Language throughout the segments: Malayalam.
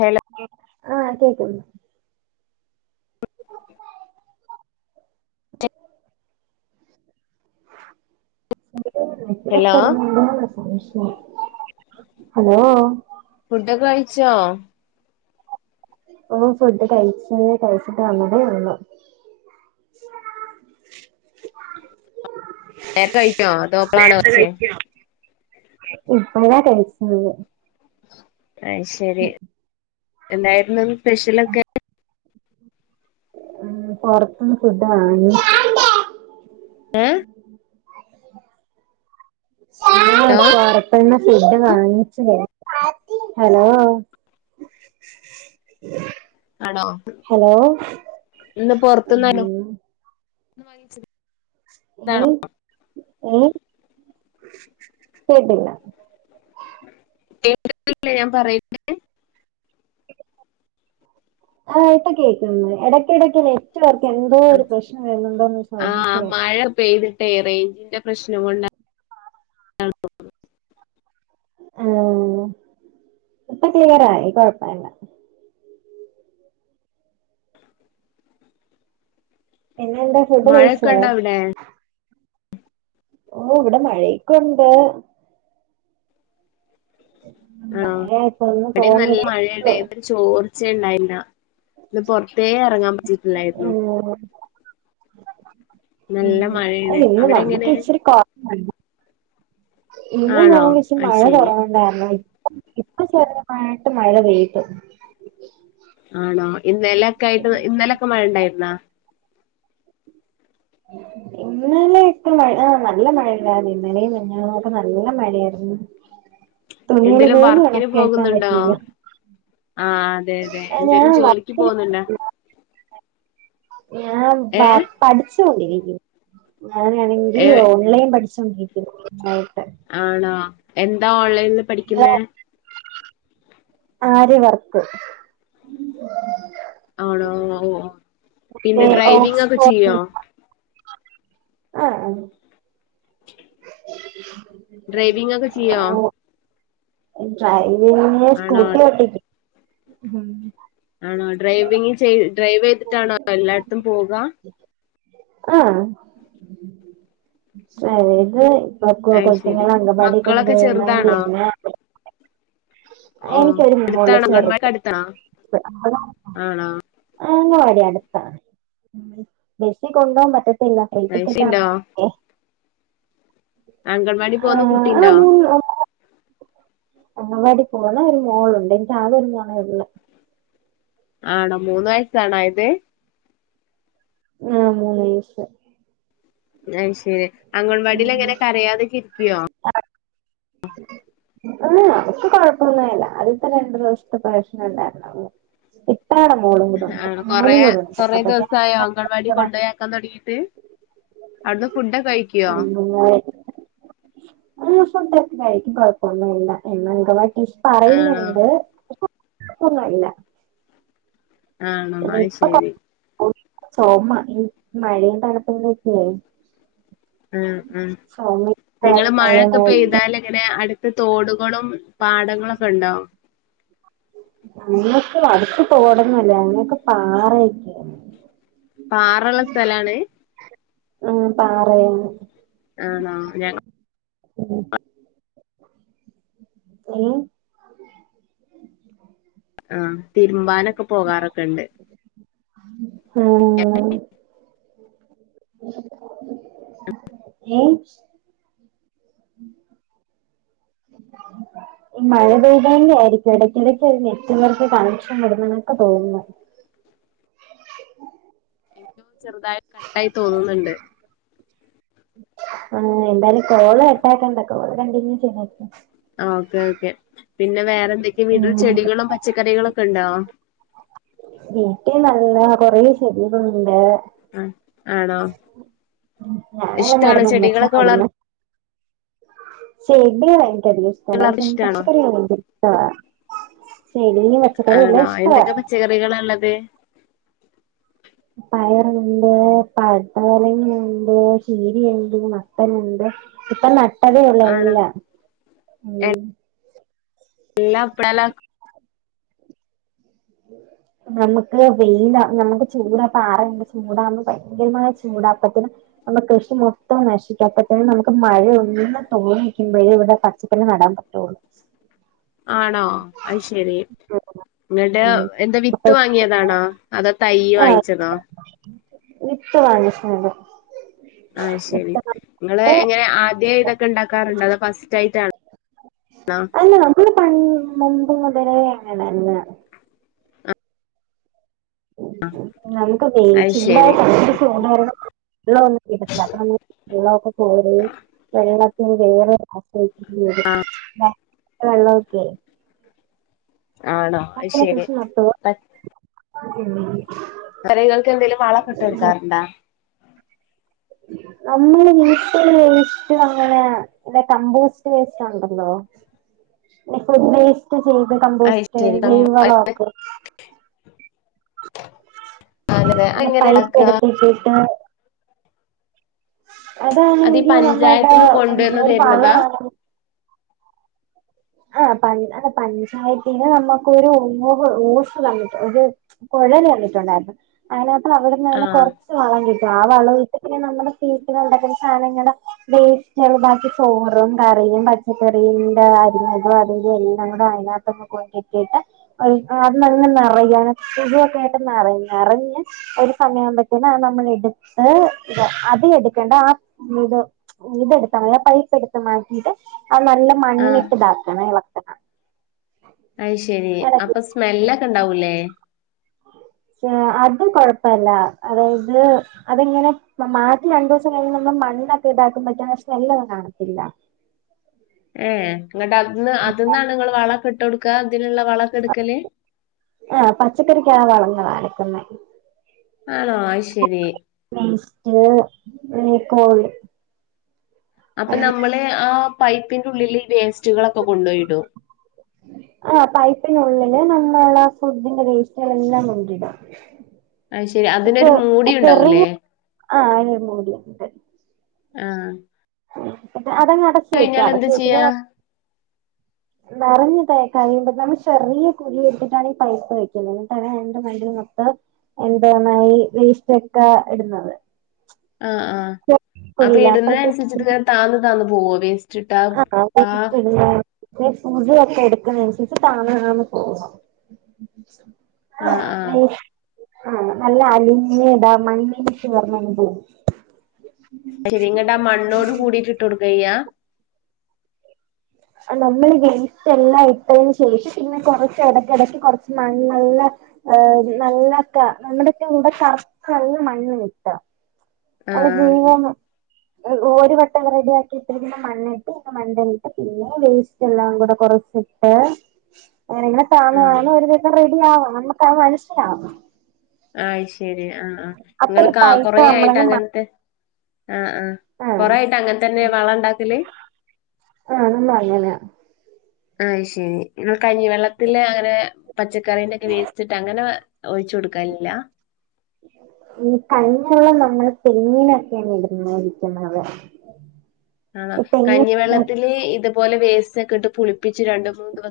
ഹലോ ആഹ് കേക്ക്ന്ന് [inaudible] ഹലോ [unintelligible] ഹലോ ഫുഡ്ഡൊക്കെ കഴിച്ചോ? ഓഹ് ഫുഡ് കഴിച്ച് കഴിച്ചിട്ട് അങ്ങടെ ഉള്ളു നേരത്തെ കഴിച്ചോ അതോ [inaudible] ഇപ്പളാണോ നേര്ത്തെ കഴിച്ചേ കഴിക്കൊ? ഇപ്പഴാ കഴിച്ച്ണത് അയ് ശരി. എന്തായിര്ന്നു സ്പെഷ്യലൊക്കെ ഉം പൊറത്ത്ന്ന് ഫുഡ്ഡ് വാങ്ങി ഏഹ് [inaudible] ഹലോ [unintelligible] പുറത്ത്ന്നു ഫുഡ്‌ വാങ്ങിച്ചേ ഹലോ ആണോ ഹലോ ആഹ് ഇന്ന്‌ വാങ്ങിച്ച് ങ്ങള് ങ്ങള് കേട്ടില്ല കേക്ക്ന്നില്ലെ ഞാൻ പറയ്ന്നെ? ആഹ് ഇപ്പ കേക്ക്ണ് [unintelligible] എടയ്ക്കെടയ്ക്ക് നെറ്റ് വർക്ക് എന്തോ ഒരു പ്രശ്നം വരുന്നുണ്ടോന്ന് ആ സംശയം മഴ പെയ്ത് റെയ്ഞ്ചിന്റെ പ്രശ്നം കൊണ്ടാ [unintelligible] [unintelligible] ഇപ്പ ക്ലിയറായി കൊഴപ്പല്ല എങ്ങെണ്ട്? മഴൊക്കണ്ടവ്ടെ? ഓ ഇവടെ മഴക്കൊണ്ട് ആഹ് മഴ ഇപ്പൊന്ന് ഇവടിം നല്ല തോന്നതേ ഉള്ളൂ മഴേണ് ചോർച്ചയെ ഇണ്ടായിര്ന്ന ഇന്ന് പൊറത്തേ എറങ്ങാൻ പറ്റിട്ടില്ലായിരുന്നു. ഉം ഉം നല്ല മഴയാണ് അല്ല ഇങ്ങള് അവിടെ വന്നിട്ട് എങ്ങനെ ഇച്ചിരി ക ഇതിന്റെ ആണോ [unintelligible] അത് മഴ ശരി കൊറവാ ഇപ്പ ചെറ്തായ്ട്ട് മഴ പെയ്ത് ആണോ? ഇന്നലൊക്കെ ആയിട്ട് ഇന്നലൊക്കെ മഴ ഇണ്ടായിരുന്നോ? ഇന്നലെ ഇത്ര മഴ ആഹ് നല്ല മഴയാ ഇന്നലിം മിഞ്ഞാന്നൊക്കെ നല്ല മഴയായിര്ന്നു തുണികള് എന്തേലും പോലും വർക്കിന് ഒണക്കി എടുക്കാൻ പോകുന്നുണ്ടോ പറ്റീല്ല. ആഹ് അതെ അതെ എന്തേലും ജോലിക്ക് പോകുന്നുണ്ടോ [unintelligible] ഞാൻ പ ഏഹ് പഠിച്ചുകൊണ്ടിരിക്കുന്നു. ഞാനാണെങ്കി ഏ എളയത് പഠിച്ചൊണ്ടിക്കുന്നു [unintelligible] ആണോ എന്താ ഓൺലൈനിൽ പഠിക്കുന്നേ? [unintelligible] വർക്ക്. ആണോ ഓ മറ്റേ പിന്നെ ഡ്രൈവിംഗ് ഒക്കെ ഓക്സ്ഫോർഡി ചെയ്യോ [unintelligible] ആഹ് [unintelligible] ഡ്രൈവിംഗ് ഒക്കെ ചെയ്യോ ഡ്രൈവിങ്ങ് ആണോ സ്കൂട്ടി വട്ടിക്കും ഉം ആണോ ഡ്രൈവിങ് ചെയ് ഡ്രൈവ് ചെയ്തിട്ടാണോ എല്ലാട്ത്തും പോക? ആഹ് [unintelligible] [unintelligible] അത് ശരി മക്കളൊക്കെ ചെറുതാണോ ഓ എനിക്കൊരു മോളേയുള്ളു അടുത്താണോ ചേറുത്ത് അംഗൻവാടിക്ക് അടുത്താണോ ആണോ അങ്ങവാടി അടുത്താണ് ബെസി കൊണ്ടുൻ പറ്റ ല്ല ഫ്രീ ടിക്കറ്റ് ണ്ടോ ആണേ [unintelligible] അംഗൻവാടി പോകുന്ന ആഹ് കുട്ടിണ്ടോ? അങ്ങവാടി പോണ ഒരു മോളുണ്ട് എനിക്ക്‌ ആകെ ഒരു മോളെ ഉള്ള് ആണോ മൂന്ന് വയസ്സാണോ ആയത് ആഹ് മൂന്ന് വയസ് അയിശെരി ഉം അഗൺവാടിലെങ്ങനെ കരയാതൊക്കെ ഇരിക്ക്വോ [inaudible] ആഹ് അവക്ക് കൊഴപ്പോന്നില്ല അതിപ്പം രണ്ടു ദിവസത്തെ പ്രശ്നം ഇണ്ടായിരുന്നുള്ളു എട മോളും കൂടെ ഒണ്ട് മോനും കൂടെ ഒണ്ട് അപ്പൊതന്നെ ആയോ അംഗൺവാഡി കൊണ്ടയാക്കൻ തുടങ്ങിട്ട് അവിടുന്ന് ഫുഡൊക്കെ കഴിക്കുവോ [unintelligible] ആ സ്വന്തൊക്ക ആയിരിക്കും കൊഴപ്പൊന്നുല്ല [unintelligible] ആണോ പറയുന്നുണ്ട് കുഴപ്പൊന്നുംല്ല ആണോ അത് ശരി. ഓഹ് ചോമ ഈ മഴയും തണപ്പും [unintelligible] ഉം ഉം ചുമ നിങ്ങള് മഴൊക്കെ കാര്യങ്ങളുമായിട്ട് പെയ്താല് എങ്ങനെ അടുത്ത് തോടുകളും പാടങ്ങളൊക്കെ ഉണ്ടൊ [inaudible] ങ്ങക്ക് വടച്ച് പോടന്നല്ല അനെയൊക്കെ പാറയക്കണ് പാറള്ള സ്ഥലാണ് [unintelligible] ആണോ ഞ [unintelligible] ഏ ആഹ് തിരുമ്പാനൊക്കെ പോകാറൊക്കെണ്ട്. [unintelligible] ഏഹ് ഈ മഴ പെയ്തേണ്ട ആയിരിക്കും ഇടയ്ക്കിടക്ക് നെറ്റുകർക്ക് കണക്ഷൻ വിടുന്നതായി തോന്നുന്നത് എനിക്കും ചെറുതായി കട്ടായി തോന്നുന്നുണ്ട്. ആ എന്തായാലും കോള കട്ടാക്കണ്ട കോള കണ്ടിന്യൂ ചെയ്യ ആഹ് ഓക്കേ ഓക്കെ പിന്നെ വേറെന്തക്കെ വീട്ടിൽ ഉം ചെടികളും പച്ചക്കറികളൊക്കെ ഒണ്ടോ? വീട്ടിൽ നല്ല കൊറേ ചെടികളുണ്ട്. അ ആണോ ഇഷ്ടാണോ ചെടികളൊക്കെ വളർ ശരി ഇവിടെ വാങ്ങിക്കാനിഷ്ടാണ് വളർത്താൻ ഇഷ്ടാണോ പച്ചക്കറിയ വണ്ട ആഹ് [unintelligible] പച്ചക്കറി എല്ലാ ഇഷ്ട്ടാ. കറികളല്ലത് പയറുണ്ട് പടലങ്ങുണ്ട് ചീരീണ്ട് മത്തന്ണ്ട്. ഇപ്പ നട്ടതേയൊള്ളൂ ആണോ എല്ലാം ഉം എല്ല [unintelligible] ഉം [inaudible] നമുക്ക് വെയില നമുക്ക് ചൂടാ പാറയ ചൂടാ ഭയങ്കര ചൂടാ അപ്പത്തിന്. നമ്മക്ക് കൃഷി മൊത്തം നശിക്കാത്ത തന്നെ നമുക്ക് മഴയ ഒന്ന്‌ തോന്നിക്കുമ്പോഴും ഇവിടെ പചക്കറി നടാൻ പറ്റി ചോറ് ആണോ അയ്ശരി ഉം എന്ന്ട്ട് ഉം എന്താ അപ്പൊ വിത്ത് വാങ്ങിയതാണാ? അതാ തൈ ആഹ് വാങ്ങിച്ചതോ? വിത്ത് വാങ്ങ്യ സ്ഥലം ആഹ ശരി നിങ്ങള് എങ്ങനെ ആദ്യ ഇതൊക്കെ ഉണ്ടാക്കാറുണ്ടോ അതോ ഫസ്റ്റ് ആയിട്ടാ ആഹ് അല്ല നമ്മള് പൺ [unintelligible] പണ്ട് മുതലേ ഇങ്ങനേന്നാ നമുക്ക് വേ അത് ശരി ചുടായിട്ടാ [unintelligible] വെള്ള ഒന്നും കിട്ടത്തില്ല. അപ്പ നമ്മ വെള്ളൊക്കെ കോരി വെള്ളത്തിന് വേറെ [unintelligible] വെള്ള ഒക്കെ [unintelligible] ആണോ അത് അപ്പളാ ശരി കൃഷി നട്ടത്. ചടികൾക്ക് എന്തെങ്കിലും വളക്കെട്ട് കൊട്ക്കാറ്ണ്ടാ? നമ്മള് നിക്ക് ഇഷ്ടം അങ്ങനെ. ഇത കമ്പോസ്റ്റ് വേസ്റ്റ് ഉണ്ടല്ലോ ഫുഡ് വേസ്റ്റ് ചെയ്ത് അത് കമ്പോസ്റ്റ് ശരി ജൈവ കമ്പ- വളൊക്കെ. അതെ. പിന്ന എങ്ങനെ പൈപ്പ ഇണ്ടാക്കാ എടുത്തിട്ടിട്ട് അത് ഈ അതാണെങ്കി നമ്മുടെ പഞ്ചായത്ത്ന്ന് എന്ത കൊണ്ടുവന്ന് ഒരു ഭാഗ തര്ണതാ [unintelligible] ആഹ് പഞ്ച അല്ല പഞ്ചായത്തിന്റെ നമ്മുക്കൊരു [unintelligible] ഒരു കൊഴല് വന്നിട്ടുണ്ടായിരുന്നു അയിനകത്ത് അവിടുന്ന് തന്നെ ആഹ് കൊറച്ച് വളം കിട്ടും ആ വളം കട്ട് പിന്നെ നമ്മുടെ വീട്ടിലുണ്ടാക്കുന്ന സാധനങ്ങളുടെ വേസ്റ്റാണ് ബാക്കി ചോറും കറിയും പച്ചക്കറിയ അരി ആഹ് അതിന്റെ [unintelligible] [unintelligible] നിറഞ് ഒരു സമയാവുംബത്തേന് അത് നമ്മൾ എടുത്ത് അത് എടുക്കേണ്ട ആ ഇത് ഇതെടുത്താമതിയേ പൈപ്പെട് മാറ്റിട്ട് അത് നല്ല ആഹ് മണ്ണിട്ട് ഇതാക്കണം ഇളകനം. അയ്‌ശെരി അപ്പൊ സ്മെല്ലക്കണ്ടാവൂല്ലേ ആഹ് അത് കൊഴപ്പല്ല അതായത് അതങ്ങനെ മാറ്റി രണ്ട് ദിവസം കഴിയുമ്പോ മണ്ണൊക്കെ ഇതാക്കും പക്ഷേ സ്മെല്ലൊന്നും കാണത്തില്ല. ഏ ഇങ്ങട്ട് അതിന്ന് അതിന്നാണ് നിങ്ങള് വളക്കെ ഇട്ട് കൊടുക്കുക ഇതിനുള്ള വളക്കെ എടുക്കല് ആഹ് പച്ചക്കറിക്കാ വളങ്ങളാ എടുക്കുന്നെ ആണോ അയ്ശെരി [unintelligible] അപ്പൊ നമ്മള് ആ പൈപ്പിന്റെള്ളിൽ വേസ്റ്റുകളൊക്കെ കൊണ്ടുപോയിടും. ആ പൈപ്പിനുള്ളില് നമ്മളെ ഫുഡിന്റെ വേസ്റ്റുകളെല്ലാം കൊണ്ടിടാം. അയ്ശെരി അതിനൊരു മൂടി ഉണ്ടാവൂല്ലേ ആഹ് [unintelligible] ആഹ് അതങ്ങ് അടച് വക്ക കഴിഞ്ഞാൽ അടച്ചു എന്താ വക്കുമ്പോ ചെയ്യാ നെറഞ്ഞു ക കഴിയുമ്പോതന്നെ ചെറിയ കുരു ഇടുതിട്ടാണ് ഈ തൈ ക്കെ വെക്കുന്നത്. [unintelligible] മൊത്തം എന്താണ് ഈ വേസ്റ്റൊക്കെ ഇടുന്നത്. ആഹ് ആഹ് അപ്പൊ കുഴിയില അപ്പഴത്തേ ഇടുന്നതിനനുസരിച്ചിട്ട് വേം താന്നു താന്ന് പോവോ വേസ്റ്റ് ഇട്ടാ ആക്കാ കാക്കി ആഹ് ചെയ്യാ [unintelligible] ആഹ് ആഹ് [unintelligible] ആഹ് നല്ല [unintelligible] അയ് ശെരി ഇങ്ങട്ടാ മണ്ണോട് കൂടിട്ട് ഇട്ട് കൊടുക്കായ്യാ അല്ല ഇങ്ങള് വേസ്റ്റ് എല്ലാം ഇട്ടതിന് ശേഷം പിന്നെ കൊറച്ച് എടക്കെടക്ക് കൊറച്ച് മണ്ണെല്ലാം യെ നല്ലൊക്കെ ക നമ്മടെക്കെ ഇവടെ കറത്ത് നല്ല മണ്ണ് കിട്ട്യാ ആഹ് [unintelligible] ഒര് വെട്ടം റെഡിയ ആക്കി ഇട്ടിരുന്നാ മണ്ണിട്ട് മണ്ടലി ഇപ്പം പിന്നെ വേസ്റ്റ് എല്ലാം കൂടെ കൊറച്ചിട്ട് എങ്ങനെ താണ ആഹ് ഒര് ദെവസം റെഡി ആവും [unintelligible] മനസ്സിലവാം ആയ് ശെരി ആഹ് ആഹ് ആഹ് അപ്പൊ നിങ്ങള് ഈ കാ പൈപ്പ് കൊറേയിട്ട് നമ്മളങ്ങ് മ അങ്ങനത്തെ ആഹ് ആഹ് കൊറായിട്ട് അങ്ങനെ തന്നെയാ വളം ഒണ്ടാക്കല്ല് ആഹ് [unintelligible] ആഹ് ശെരി കഞ്ഞി വെള്ളത്തില് അങ്ങനെ പച്ചക്കറീന്റെക്കെ വേസ്റ്റ്ട്ട് അങ്ങനെ ഒഴിച്ചു കൊടുക്കലില്യാ ഈ കഞ്ഞി വെള്ളം നമ്മള് തെങ്ങീനൊക്കെയാണ് [unintelligible] ആഹ് ഉം കഞ്ഞിവെള്ളത്തില് ഇതുപോലെ വോസ്റ്റോക്കേ ഇട്ട് പുളിപ്പിച്ച് രണ്ട് മൂന്ന് ദെവ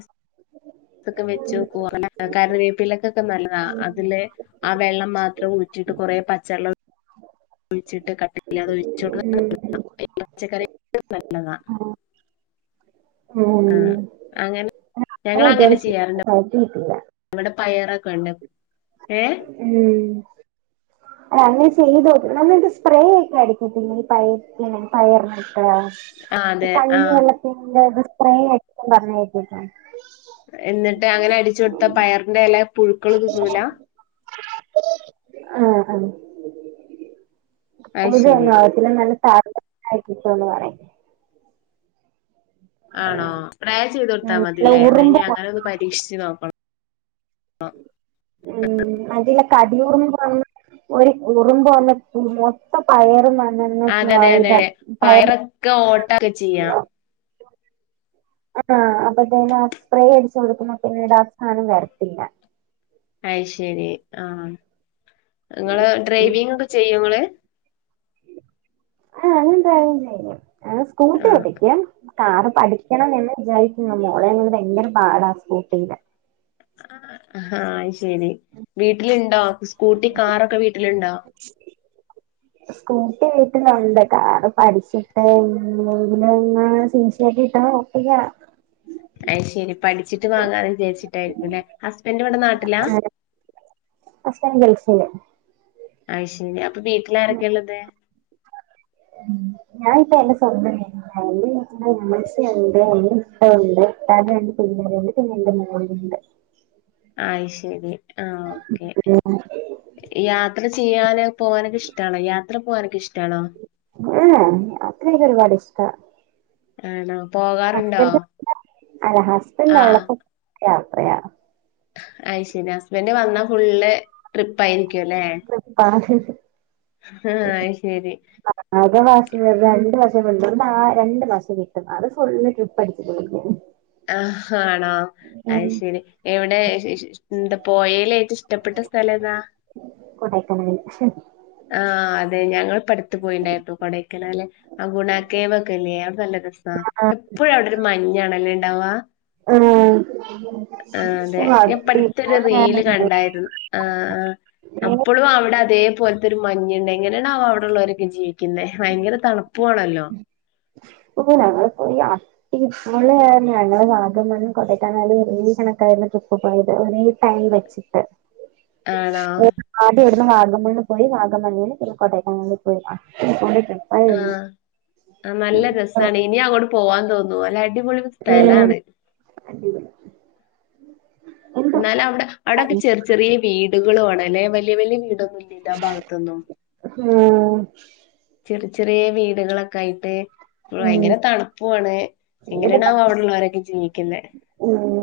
ഇതൊക്കെ വെച്ച് കൂറനെ കറിവേപ്പിലകൊക്കെ നല്ലതാ അതിലേ ആഹ് വെള്ളം മാത്രം ഊറ്റിയിട്ട് കൊറേ പച്ചേള്ളം കുയിച്ചിട്ട് [unintelligible] പച്ചക്കറി ക്ക് നല്ലതാ ഉം ആഹ് അങ്ങനെ ഞങ്ങൾ ഇതുവരെ അങ്ങനെ ചെയ്യാറുണ്ട് ശീലമാക്കിയിട്ടില്ല അവടെ പയറൊക്കെ ഒണ്ട് യെ ഉം അങ്ങനെ ചെയ്ത് നോക്ക് നമ്മളി സ്പ്രേയൊക്കെ അടിക്കത്തില്ലേ ഈ പയെ [unintelligible] പയറിന് ആഹ് ആ അതെ. ആ. കഞ്ഞി എള്ളത്തിൻ്റെ സ്‌പേറാ [unintelligible] എന്ന്ട്ട് അങ്ങനെ അടിച്ച് കൊട്ത്താ പയർന്റെ എല പുഴുക്കള് തിന്നൂലാ ആദീ ആഹ് [unintelligible] അത് ശരി. നല്ല [unintelligible] ആണോ സ്പ്രേ ചെയ്തൊട്ത്താ ഉം നല്ല മതില്ലേ എന്ന ഉറുമ്പ് ഇഞ്ഞ്അങ്ങനെ ഒന്ന് പരീക്ഷിച്ച് നോക്ക ഉം [unintelligible] ഒര് ഉറുമ്പ് വന്ന മൊത്തം പയറും ന ഞാൻനല്ല അതെ അതെ പ്രൗഡ അതെ പ്ലയറ് [inaudible] പയറൊക്കെ ഓട്ടൊക്കെ ചെയ്യാം ആന്നാ അപ്പൊ പിന്നെ സ്പ്രേ അടിച്ചു കൊടുക്കുമ്പോ പിന്നീട് ആ സാധനം വരത്തില്ല അയ്ശരി ആഹ് ങ്ങള് ഉം ഡ്രൈവിംഗ് ഒക്കെ ചെയ്യോ ങ്ങള് ആഹ് എന്താ യാലും ചെയ്യും ആഹ് സ്കൂട്ടി ആ ഓട്ടിക്കും കാറ് പഠിക്കണം എന്ന് വിചാരിക്ക്ന്നില്ല മോളേംകൊണ്ട് ഭയങ്കര പാടാ സ്കൂട്ടിയില് ആഹ് അത് ശെരി വീട്ടില്ണ്ടോ സ്കൂട്ടി കാറൊക്കെ വീട്ടില്ണ്ടോ [unintelligible] ശെര്യാ അയ്ശരി പഠിച്ചിട്ട് വാങ്ങാ വിചാരിച്ചിട്ടായിരിക്കല്ലേ ഹസ്ബൻഡിവിടെ നാട്ട ആഹ് ഹസ്ബന്റ് ഗൾഫില് അയ് ശരി അപ്പൊ വീട്ടിൽ ആരൊക്കെ ഉള്ളത് ഞാനിപ്പോ [unintelligible] എൻ്റെ ഉമ്മച്ചിയോണ്ട് [unintelligible] ഉപ്പാ ഉണ്ട് രണ്ട് [unintelligible] പിന്നെ എന്റെ മോളിണ്ട് അയ്ശരി ഉം യാത്ര ചെയ്യാന് പോകാനൊക്കെ ഇഷ്ടാണോ യാത്ര പോകാനൊക്കെ ഇഷ്ടണോ ഇല്ല [unintelligible] ഒരുപാട് ഇഷ്ടാ ആണോ പോകാ ഹസ്ബൻ്റെ [unintelligible] ഹസ്ബൻ്റെ ആ ഒള്ളപ്പേ യാത്രയാ ഐ ശെരി ഹസ്ബൻഡ് വന്നാ ഫുള്ള് ട്രിപ്പ് ആയിരിക്കുവല്ലേ ആഹ് ആഹ് ശേരി [unintelligible] രണ്ട് വർഷം [unintelligible] ആ രണ്ടു മാസം കിട്ടും അത് ഫുള്ള് ട്രിപ്പ് അടിച്ച് തീർക്കും ആഹ് ആണോ അയ് ശരി എവിടെ [unintelligible] എന്താ പോയേൽ ഏറ്റോം ഇഷ്ടപ്പെട്ട സ്ഥലം ഏതാ കോടേക്കാനാലി ആഹ് അതെ ഞങ്ങള് [unintelligible] പോയിണ്ടായിട്ടോ കൊടയ്ക്കനാല്ലെ ആഹ് ഗുണാക്കേവൊക്കേ ഇല്ലേ ആഹ് എപ്പഴും അവിടെ ഒരു മഞ്ഞാണല്ലേ ഇണ്ടവാ ആഹ് അതെ ഞാപ്പടുത്തൊരു റീല് കണ്ടായി ആഹ് ആഹ് അപ്പോളും അവടെ അതേ പോലെ ഇതൊരു മഞ്ഞുണ്ട് എങ്ങനെയാണാ ആവോ അവടെള്ളവരൊക്കെ ജീവിക്ക്ന്നോ ഭയങ്കര തണുപ്പും ആണല്ലോ [unintelligible] ഇപ്പോള് ഞങ്ങള വാഗമൺ കൊടയ്ക്കാനാല്ല് വെരേയും [unintelligible] ട്രിപ്പ് പോയത് [unintelligible] ടൈം വെച്ചിട്ട് ആണോ ആദ്യം ഇവിടുന്ന് വാഗമണ്ണ് പോയി വാഗമണ്ണിന്ന് പിന്നേം കോടൈക്കനാൽ പോയി [unintelligible] ആഹ് അ ഉം നല്ല രസാണ് ഇനിയങ്ങോട്ട് പോവാൻ തോന്നു അല്ല അടിപൊളി ഉം സ്ഥലാണ് [unintelligible] എന്നാല് എന്തോ അവടെ അവടെക്കെ ചെറി ചെറിയ വീടുകളാണ് അല്ലെ വല്ല്യായ വല്ല്യായ വീടൊന്നൊ എല്ലാ ഭാഗത്ത്ന്നും ഉം ചെറി ചെറിയ വീടുകളൊക്കെ ആയിട്ട് ഉം ഭയങ്കര തണു പ്പാണ് ഭയങ്കര എങ്ങനെയാണാ ത- ആവോ അവടെള്ളവരൊക്കെ ജീവിക്ക്ന്നേ ഉം